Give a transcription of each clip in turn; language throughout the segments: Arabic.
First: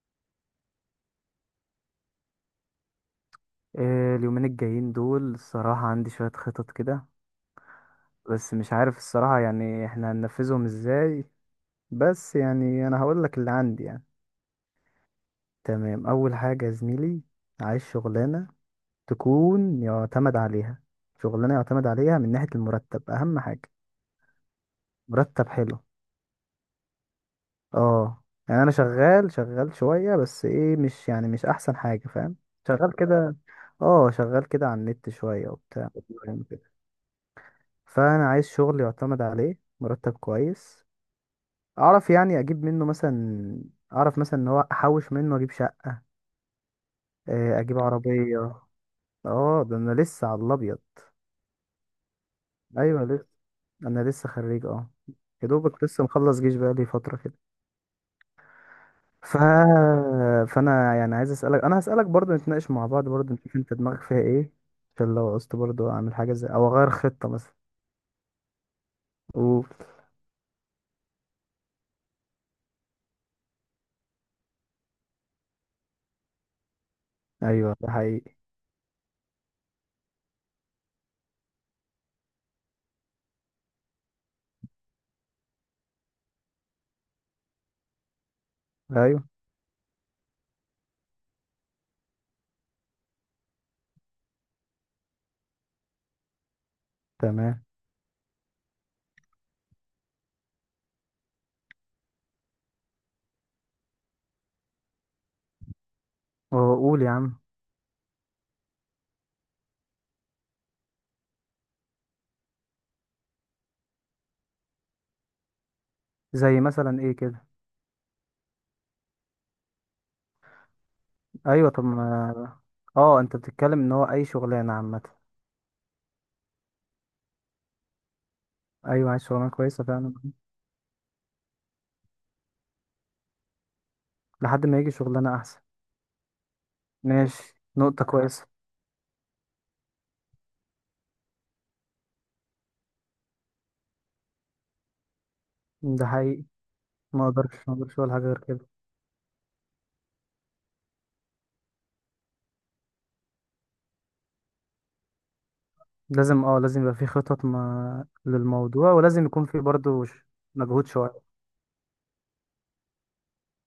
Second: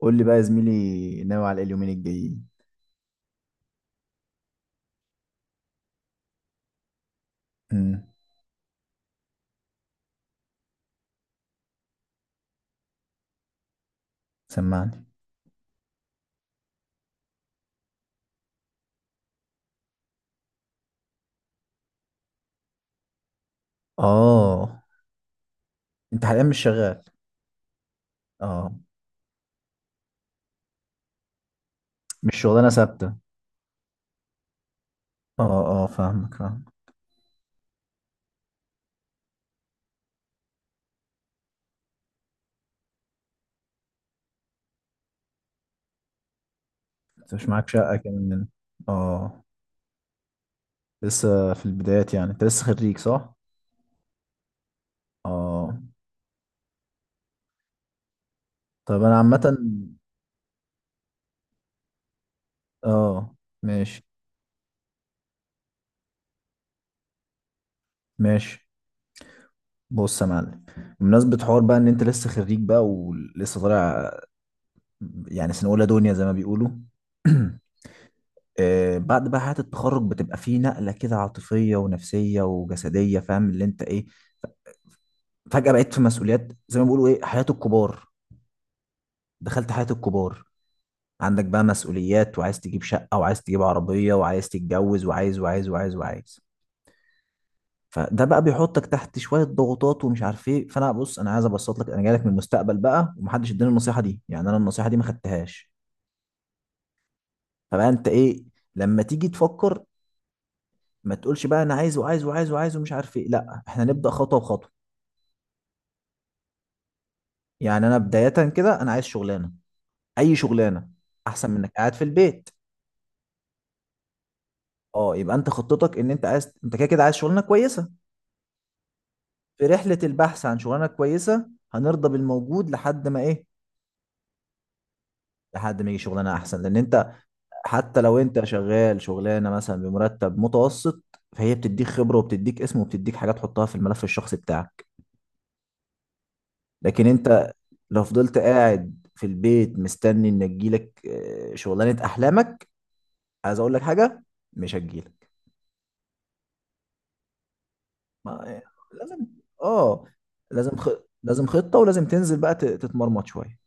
قول لي بقى يا زميلي، ناوي على ايه اليومين الجايين؟ اليومين الجايين دول الصراحة عندي شوية خطط كده. امم. بس مش عارف الصراحة، يعني احنا هننفذهم ازاي؟ بس يعني انا هقولك اللي عندي يعني. سمعني. تمام، اول حاجة يا زميلي، عايز شغلانة تكون يعتمد عليها، شغلانة يعتمد عليها من ناحية المرتب، اهم حاجة اه. مرتب حلو. انت حاليا مش شغال؟ اه يعني انا اه. شغال شوية، بس ايه، مش يعني مش احسن حاجة، فاهم؟ مش شغلانه شغال ثابته. كده، اه شغال كده على النت شوية اه اه، وبتاع. فاهمك فاهمك. فانا عايز شغل يعتمد عليه، مرتب كويس، اعرف يعني اجيب منه مثلا، اعرف مثلا ان هو احوش منه اجيب شقة، انت مش معاك اجيب شقه كمان؟ عربية. اه. اه ده انا لسه على الابيض. لسه في البدايات، يعني انت لسه خريج ايوه لسه، صح؟ انا لسه خريج اه. يا اه. دوبك لسه مخلص جيش بقالي فترة كده. طب انا ف... عامه. فانا يعني عايز اسالك، انا هسالك برضو، نتناقش مع بعض برضو، اه. نشوف انت دماغك ماشي. فيها ايه، عشان لو عوزت برضو اعمل حاجة زي، او اغير خطة مثلا. ماشي. قول. بص يا معلم، بمناسبه حوار بقى ان انت لسه خريج بقى ولسه طالع، يعني سنه اولى دنيا زي ما بيقولوا. ايوه ده حقيقي. بعد بقى حياة التخرج بتبقى فيه نقلة كده عاطفية ونفسية وجسدية، فاهم اللي انت ايه، فجأة بقيت في مسؤوليات زي ما بيقولوا ايه، حياة الكبار. ايوه. دخلت حياة الكبار. عندك بقى مسؤوليات وعايز تجيب شقة وعايز تجيب عربية وعايز تتجوز وعايز وعايز وعايز وعايز. تمام. فده بقى بيحطك تحت شوية ضغوطات ومش عارف ايه. فانا بص، انا عايز ابسط لك، انا جاي لك من المستقبل بقى، ومحدش اداني النصيحة دي، يعني انا النصيحة دي ما خدتهاش. وقول يا عم. فبقى انت ايه، لما تيجي تفكر، ما تقولش بقى انا عايز وعايز وعايز وعايز ومش عارف ايه، لا احنا نبدأ خطوة بخطوة. زي مثلا ايه كده؟ يعني انا بداية كده، انا عايز شغلانة، اي شغلانة، احسن من ايوه انك طب قاعد في ما، البيت. اه انت بتتكلم ان هو اي شغلانه عامه. اه، يبقى انت خطتك ان انت عايز، انت كده كده عايز شغلانة كويسة. ايوه عايز شغلانه في كويسه رحلة فعلا. البحث عن شغلانة كويسة هنرضى بالموجود لحد ما ايه، لحد ما يجي شغلانه احسن. لحد ما يجي شغلانة احسن، لان انت ماشي، حتى نقطه لو انت كويسه. شغال شغلانة مثلا بمرتب متوسط، فهي بتديك خبرة وبتديك اسم وبتديك حاجات تحطها في الملف الشخصي بتاعك. ده حقيقي. لكن ما انت اقدرش، ما اقدرش لو ولا حاجه فضلت غير كده. قاعد في البيت مستني ان تجيلك شغلانة احلامك، عايز اقول لك حاجة، مش هتجيلك. لازم، اه لازم يبقى في خطط ما ما إيه. للموضوع، ولازم لازم، يكون في اه برضه لازم، مجهود شويه. لازم خطة ولازم تنزل بقى تتمرمط شوية.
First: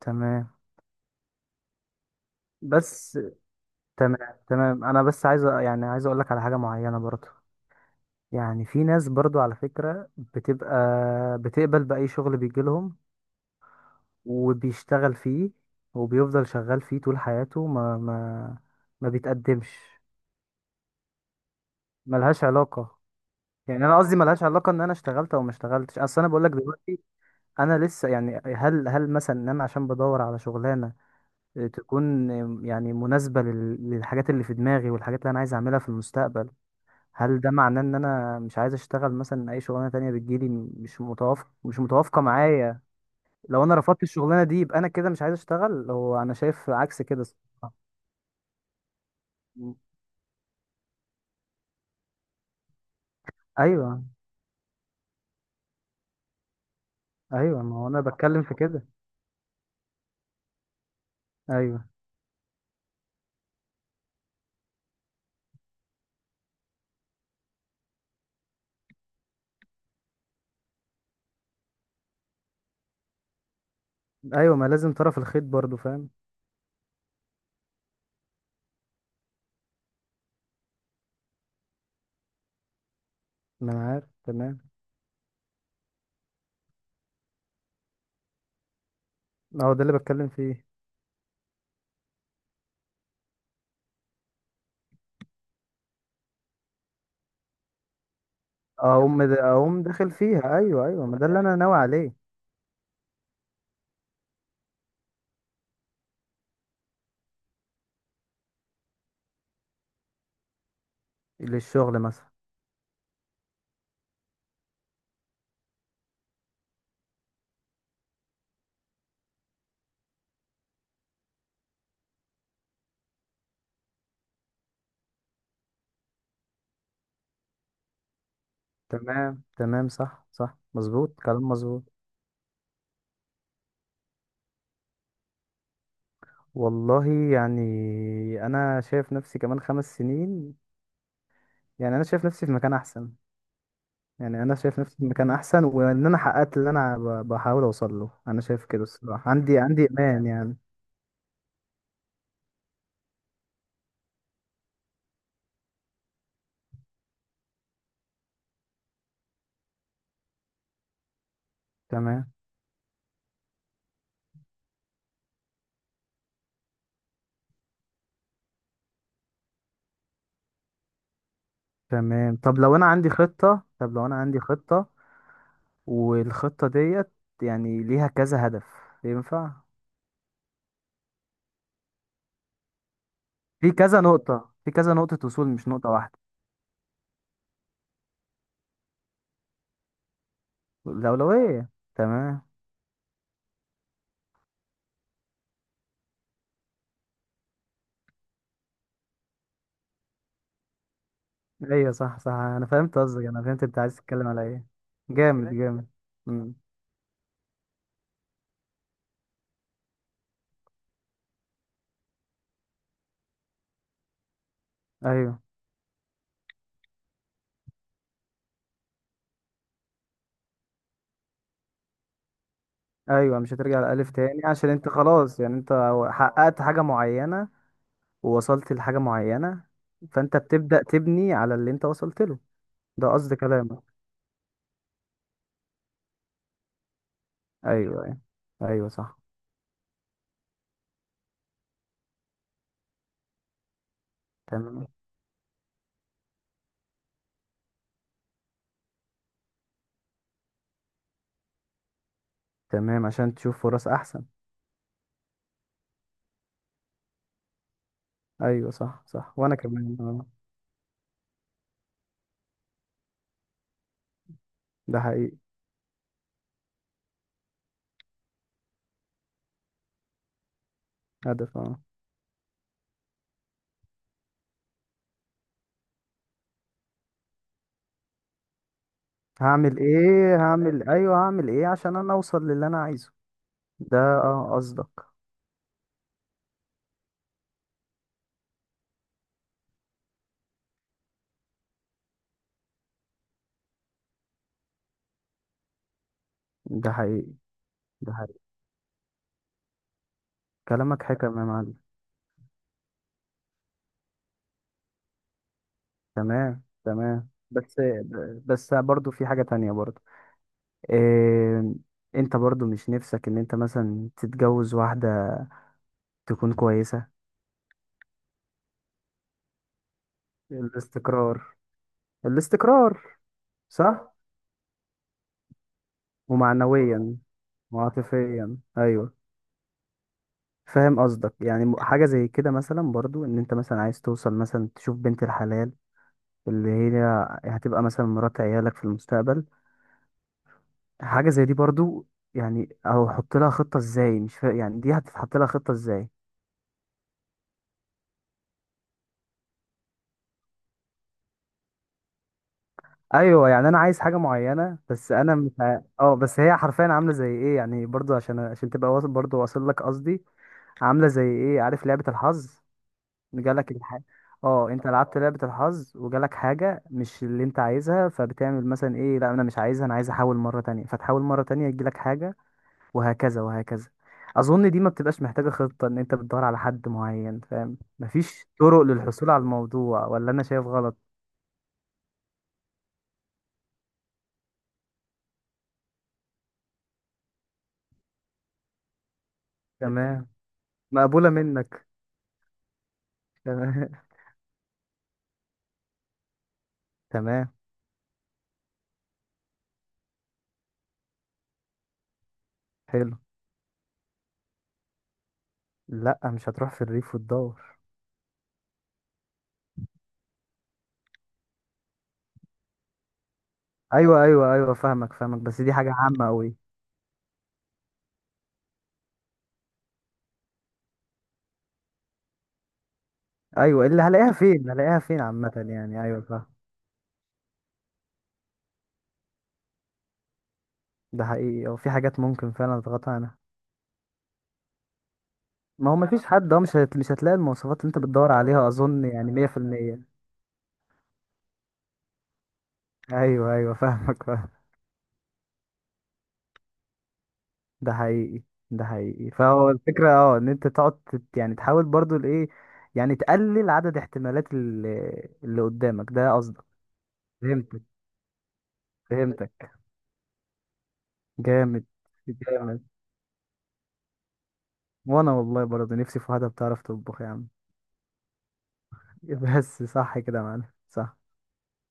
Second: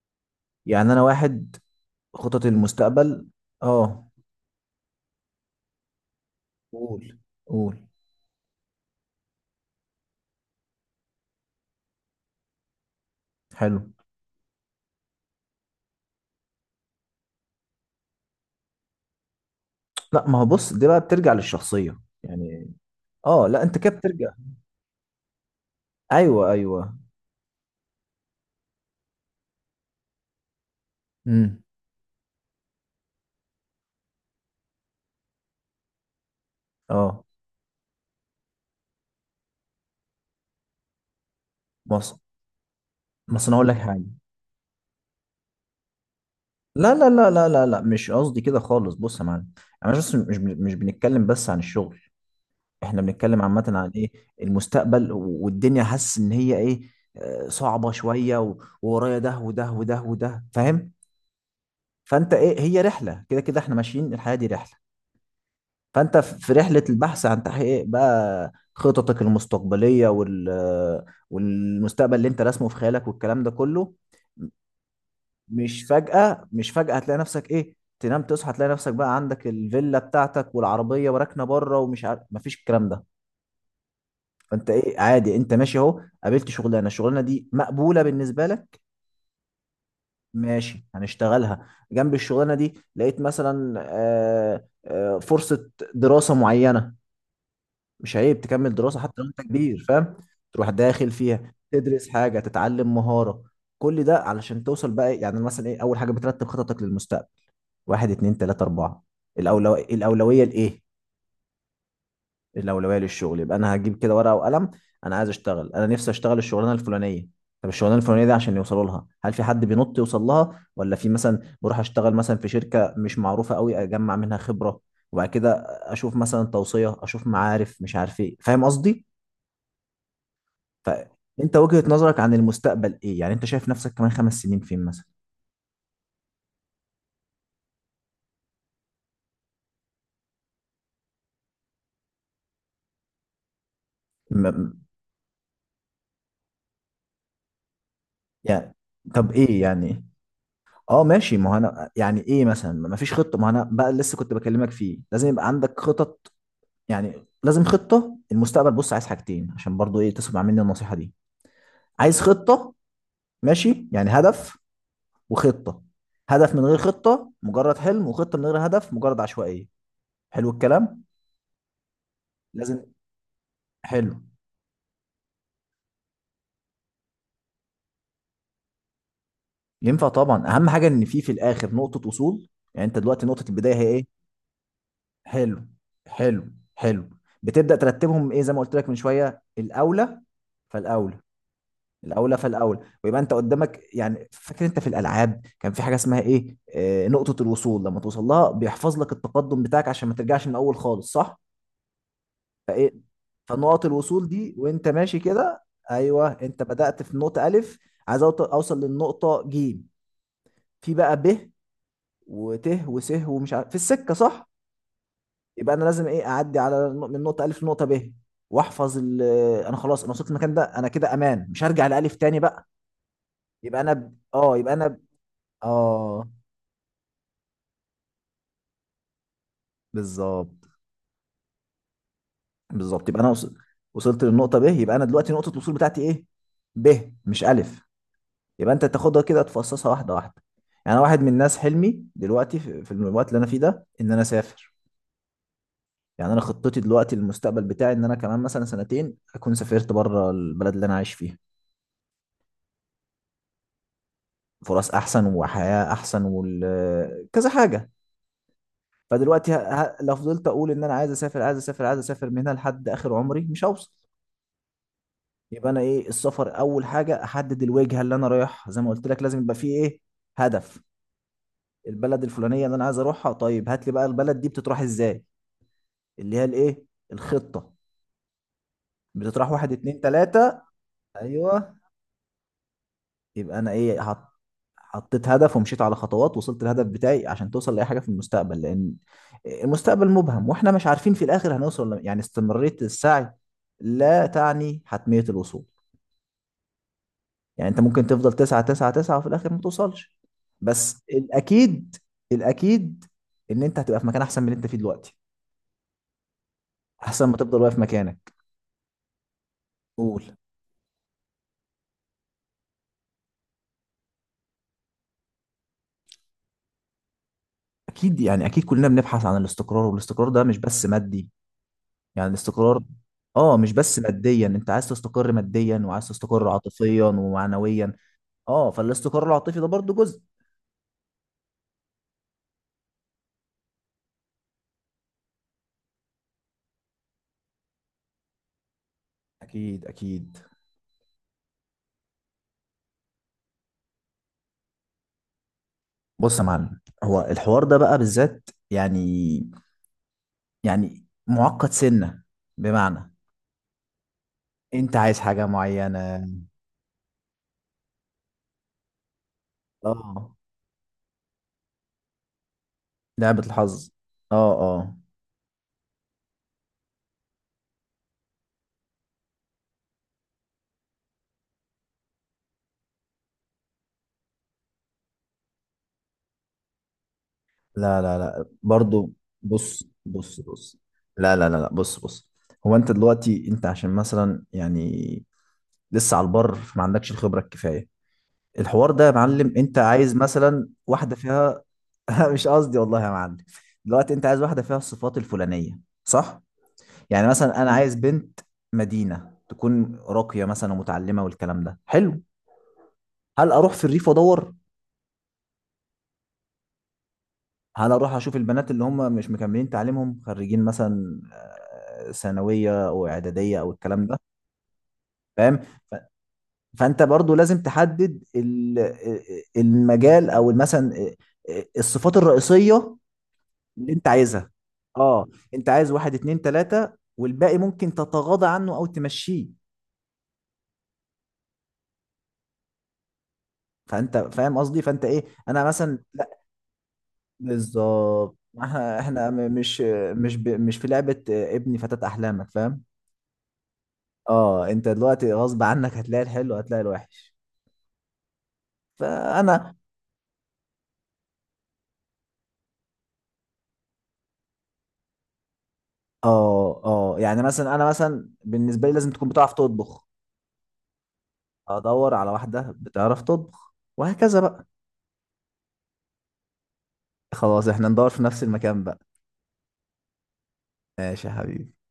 تمام. يعني انا واحد، خطط بس المستقبل. اه. تمام تمام، انا بس عايز يعني عايز اقول لك على حاجه معينه قول برضه. قول. يعني في ناس برضو على فكرة بتبقى بتقبل بأي شغل بيجيلهم حلو. وبيشتغل فيه وبيفضل شغال فيه طول حياته، ما ما بيتقدمش. لا، ما هو بص، دي بقى بترجع للشخصية ملهاش يعني. علاقة، اه لا، انت يعني كده انا قصدي بترجع. ملهاش علاقة ان انا اشتغلت او ما اشتغلتش. اصل انا ايوه بقولك ايوه. دلوقتي انا لسه، يعني هل مثلا ان انا عشان بدور على شغلانة امم. تكون، يعني مناسبة للحاجات اللي في دماغي والحاجات اللي انا عايز اعملها في المستقبل، اه، هل ده معناه ان انا مش عايز اشتغل مثلا اي شغلانة تانية بتجيلي مش متوافق، مش بص، متوافقة معايا؟ بس انا لو هقول لك انا حاجة. رفضت الشغلانة دي يبقى انا كده مش عايز اشتغل، هو انا شايف لا عكس لا كده. لا لا لا لا، مش قصدي كده خالص، بص يا معلم. مم. انا مش بنتكلم بس عن الشغل، احنا بنتكلم عامة عن ايوه ايه، المستقبل والدنيا، حاسس ان هي ايه، ايوه، ما هو صعبة انا شوية، بتكلم في كده. وورايا ده وده وده وده، فاهم. ايوه فانت ايه، هي رحلة كده كده، احنا ماشيين الحياة دي رحلة. فانت في رحلة البحث عن تحقيق إيه؟ بقى خططك المستقبلية، وال والمستقبل اللي انت راسمه في خيالك والكلام ده كله. ايوه، ما لازم طرف الخيط برضو، مش فاهم. فجأة مش فجأة هتلاقي نفسك ايه، تنام تصحى تلاقي نفسك بقى عندك الفيلا بتاعتك والعربية وراكنة بره ومش عارف، مفيش الكلام ده. ما انا عارف تمام. فانت ايه، عادي، انت ماشي اهو، قابلت شغلانه، الشغلانه دي مقبوله بالنسبه لك، اهو ده اللي بتكلم فيه. ماشي، هنشتغلها. جنب الشغلانه دي لقيت مثلا فرصه دراسه معينه، مش عيب تكمل دراسه حتى اقوم لو انت اقوم كبير، داخل فاهم، فيها، تروح ايوه ايوه، داخل ما ده اللي انا فيها ناوي تدرس عليه. حاجه، تتعلم مهاره، كل ده علشان توصل بقى إيه؟ يعني مثلا ايه، اول حاجه بترتب خططك للمستقبل، واحد اتنين تلاته اربعه، الاولويه لايه. للشغل مثلا. الاولويه للشغل، يبقى انا هجيب كده ورقه وقلم، انا عايز اشتغل، انا نفسي اشتغل الشغلانه الفلانيه. طب الشغلانه الفلانيه دي عشان يوصلوا لها، هل في حد بينط يوصل لها، ولا في مثلا بروح اشتغل مثلا في شركه مش معروفه قوي اجمع منها خبره، وبعد كده اشوف مثلا توصيه، اشوف معارف، مش عارف ايه، فاهم قصدي. تمام تمام، صح صح، مظبوط كلام فانت وجهه مظبوط. نظرك عن المستقبل ايه، يعني انت شايف نفسك كمان 5 سنين فين مثلا؟ والله، يعني، انا شايف نفسي كمان خمس سنين، يعني انا شايف نفسي في مكان احسن، يعني م- انا م- شايف نفسي في مكان احسن وان انا حققت اللي انا بحاول اوصل له. انا شايف يعني، كده الصراحه، طب عندي ايه عندي يعني. ايمان يعني. اه ماشي، ما هو انا يعني ايه مثلا، ما فيش خطه، ما هو انا بقى لسه كنت بكلمك فيه، لازم يبقى عندك خطط، يعني لازم خطة المستقبل. بص، عايز حاجتين عشان برضو ايه تسمع مني النصيحة دي، عايز تمام. خطة، ماشي، يعني هدف وخطة. هدف من غير خطة مجرد حلم، وخطة من غير هدف مجرد عشوائية. حلو الكلام. تمام، طب لو لازم. انا عندي خطة، طب لو انا حلو. عندي خطة، والخطة ديت يعني ليها كذا هدف، ينفع؟ ينفع طبعا، اهم حاجة ان في الاخر نقطة وصول. يعني انت دلوقتي نقطة في البداية هي كذا ايه؟ نقطة، في كذا نقطة وصول، حلو مش نقطة واحدة. حلو حلو. بتبدأ ترتبهم ايه زي ما قلت لك من شوية، الاولى فالاولى، الأولوية، الاولى تمام. فالاولى، ويبقى انت قدامك، يعني فاكر انت في الالعاب كان في حاجه اسمها ايه، نقطه الوصول، لما توصل لها بيحفظ لك التقدم بتاعك عشان ما ترجعش من الاول خالص، صح. ايوه صح صح، انا فايه، فهمت قصدك، انا فهمت انت فنقط عايز تتكلم الوصول على دي ايه. وانت ماشي جامد كده، جامد. ايوه امم. انت بدات في نقطه الف، عايز اوصل للنقطه جيم، في بقى ب وت وس ومش عارف في السكه، صح. ايوه يبقى انا لازم ايه، اعدي على من نقطه الف لنقطه ب، واحفظ انا خلاص، انا وصلت المكان ده، انا كده امان، مش هرجع لالف تاني بقى. ايوه، مش يبقى هترجع انا لألف ب... تاني اه عشان يبقى انا انت ب... خلاص يعني انت اه حققت حاجة معينة ووصلت لحاجة معينة، فانت بالظبط. بتبدأ تبني على اللي انت وصلت له، ده بالظبط، يبقى قصد كلامك. وصلت للنقطه ب، يبقى انا دلوقتي نقطه الوصول بتاعتي ايه، ب مش الف. ايوه ايوه. يبقى انت ايوه صح. تاخدها كده تفصصها واحده واحده. يعني أنا واحد من الناس، حلمي دلوقتي في الوقت اللي انا فيه ده ان انا اسافر. تمام يعني انا خطتي دلوقتي، المستقبل بتاعي ان انا كمان مثلا سنتين اكون سافرت بره البلد اللي انا عايش فيها، تمام عشان تشوف فرص احسن. فرص احسن وحياه احسن كذا حاجه. ايوه صح صح، فدلوقتي وانا ه... كمان لو اه. فضلت اقول ان انا عايز اسافر عايز اسافر عايز اسافر من هنا لحد اخر عمري مش هوصل. ده حقيقي. يبقى انا ايه، السفر اول حاجه احدد الوجهه اللي انا رايح، زي ما قلت لك لازم يبقى فيه ايه، هدف. هدف اه. البلد الفلانيه اللي انا عايز اروحها. طيب هات لي بقى البلد دي بتتراح ازاي، اللي هي الايه، الخطه. بتتراح واحد هعمل اتنين ايه، تلاته. هعمل ايه ايوه. عشان انا اوصل للي انا عايزه، يبقى انا ده ايه، اه قصدك. حطيت هدف ومشيت على خطوات، وصلت الهدف بتاعي. عشان توصل لاي حاجه في المستقبل، لان المستقبل مبهم واحنا مش عارفين في الاخر هنوصل، يعني استمراريه السعي لا تعني حتميه الوصول. ده حقيقي. يعني انت ممكن ده تفضل حقيقي، تسعة تسعة تسعة وفي الاخر ما توصلش، بس كلامك حكم يا معلم. الاكيد، الاكيد ان انت هتبقى في مكان احسن من اللي انت فيه دلوقتي، تمام احسن تمام، ما تفضل واقف بس، مكانك. بس برضو في حاجة تانية برضو. قول. إيه؟ انت برضو مش نفسك ان انت مثلا تتجوز واحدة تكون كويسة؟ اكيد، يعني اكيد كلنا بنبحث عن الاستقرار، والاستقرار ده مش بس مادي، الاستقرار. يعني الاستقرار. الاستقرار. اه، مش بس صح. ماديا، انت عايز تستقر ماديا وعايز تستقر عاطفيا ومعنويا ومعنويا. وعاطفيا، اه، ايوه. فالاستقرار العاطفي ده برضو جزء. فاهم قصدك، يعني حاجه زي كده مثلا برضو، ان انت مثلا عايز توصل مثلا تشوف بنت الحلال اللي هي هتبقى مثلا مرات عيالك في المستقبل. اكيد اكيد. حاجه زي دي برضو، يعني، او حط لها خطه ازاي، مش يعني دي هتتحط لها خطه ازاي؟ بص يا معلم، هو الحوار ده بقى بالذات يعني، يعني معقد سنة، بمعنى، ايوه، يعني انا عايز حاجه معينه، انت بس عايز انا حاجة مش اه معينة، بس هي حرفيا عامله زي ايه، يعني برضو عشان، عشان تبقى واصل، برضو واصل لك قصدي. اه عامله زي ايه، عارف لعبه الحظ؟ لعبة جالك الحظ، الح... اه اه انت اه. لعبت لعبة الحظ وجالك حاجة مش اللي انت عايزها، فبتعمل مثلا ايه، لا انا مش عايزها انا عايز احاول مرة تانية، فتحاول مرة تانية يجيلك حاجة، وهكذا وهكذا. اظن دي ما بتبقاش محتاجة خطة، ان انت بتدور على حد معين، فاهم؟ لا لا لا مفيش طرق برضو، للحصول على بص الموضوع، ولا بص انا شايف بص، غلط؟ لا لا لا لا، بص بص. هو انت دلوقتي انت عشان مثلا يعني لسه على البر فما عندكش الخبرة الكفاية، الحوار ده يا معلم، انت عايز تمام. مثلا واحدة مقبولة فيها منك. مش قصدي والله يا معلم. تمام دلوقتي انت عايز واحدة فيها الصفات الفلانية صح؟ يعني تمام مثلا انا عايز بنت مدينة، تكون راقية مثلا ومتعلمة والكلام ده، حلو. حلو. هل اروح في الريف وادور، لا مش هتروح في الريف وتدور. هل اروح اشوف البنات اللي هم مش مكملين تعليمهم، خريجين مثلا ثانويه او اعداديه او الكلام ده، ايوه ايوه ايوه فاهمك فاهمك، فاهم. بس دي حاجة ف- عامة قوي. فانت برضو لازم تحدد المجال، او مثلا الصفات الرئيسيه ايوه، اللي اللي انت هلاقيها عايزها، فين، هلاقيها فين، اه. عامة انت عايز يعني، واحد ايوه اتنين فاهم. تلاته والباقي ممكن تتغاضى عنه او تمشيه. ده حقيقي، او في حاجات ممكن فعلا تضغط عنها. فانت فاهم قصدي، فانت ايه، انا ما هو مثلا مفيش لا، حد، اه مش هتلاقي المواصفات اللي انت بتدور بالظبط، ما عليها احنا، اظن، يعني 100%. مش في لعبه ابني فتاة احلامك، فاهم. ايوه ايوه فاهمك فاهم. اه انت دلوقتي غصب عنك هتلاقي الحلو هتلاقي الوحش. ده حقيقي. ده حقيقي، فهو فانا الفكره اه، ان انت تقعد يعني تحاول برضو الايه، يعني تقلل عدد احتمالات اللي قدامك، ده قصدك. اه اه، يعني مثلا، فهمتك انا مثلا بالنسبه لي لازم تكون بتعرف فهمتك. تطبخ، جامد ادور على واحده جامد. بتعرف تطبخ وهكذا بقى. وانا والله برضو نفسي في واحده بتعرف تطبخ يا عم. خلاص احنا ندور في نفس المكان بقى. بس صح كده يا معلم، صح. ماشي يا حبيبي.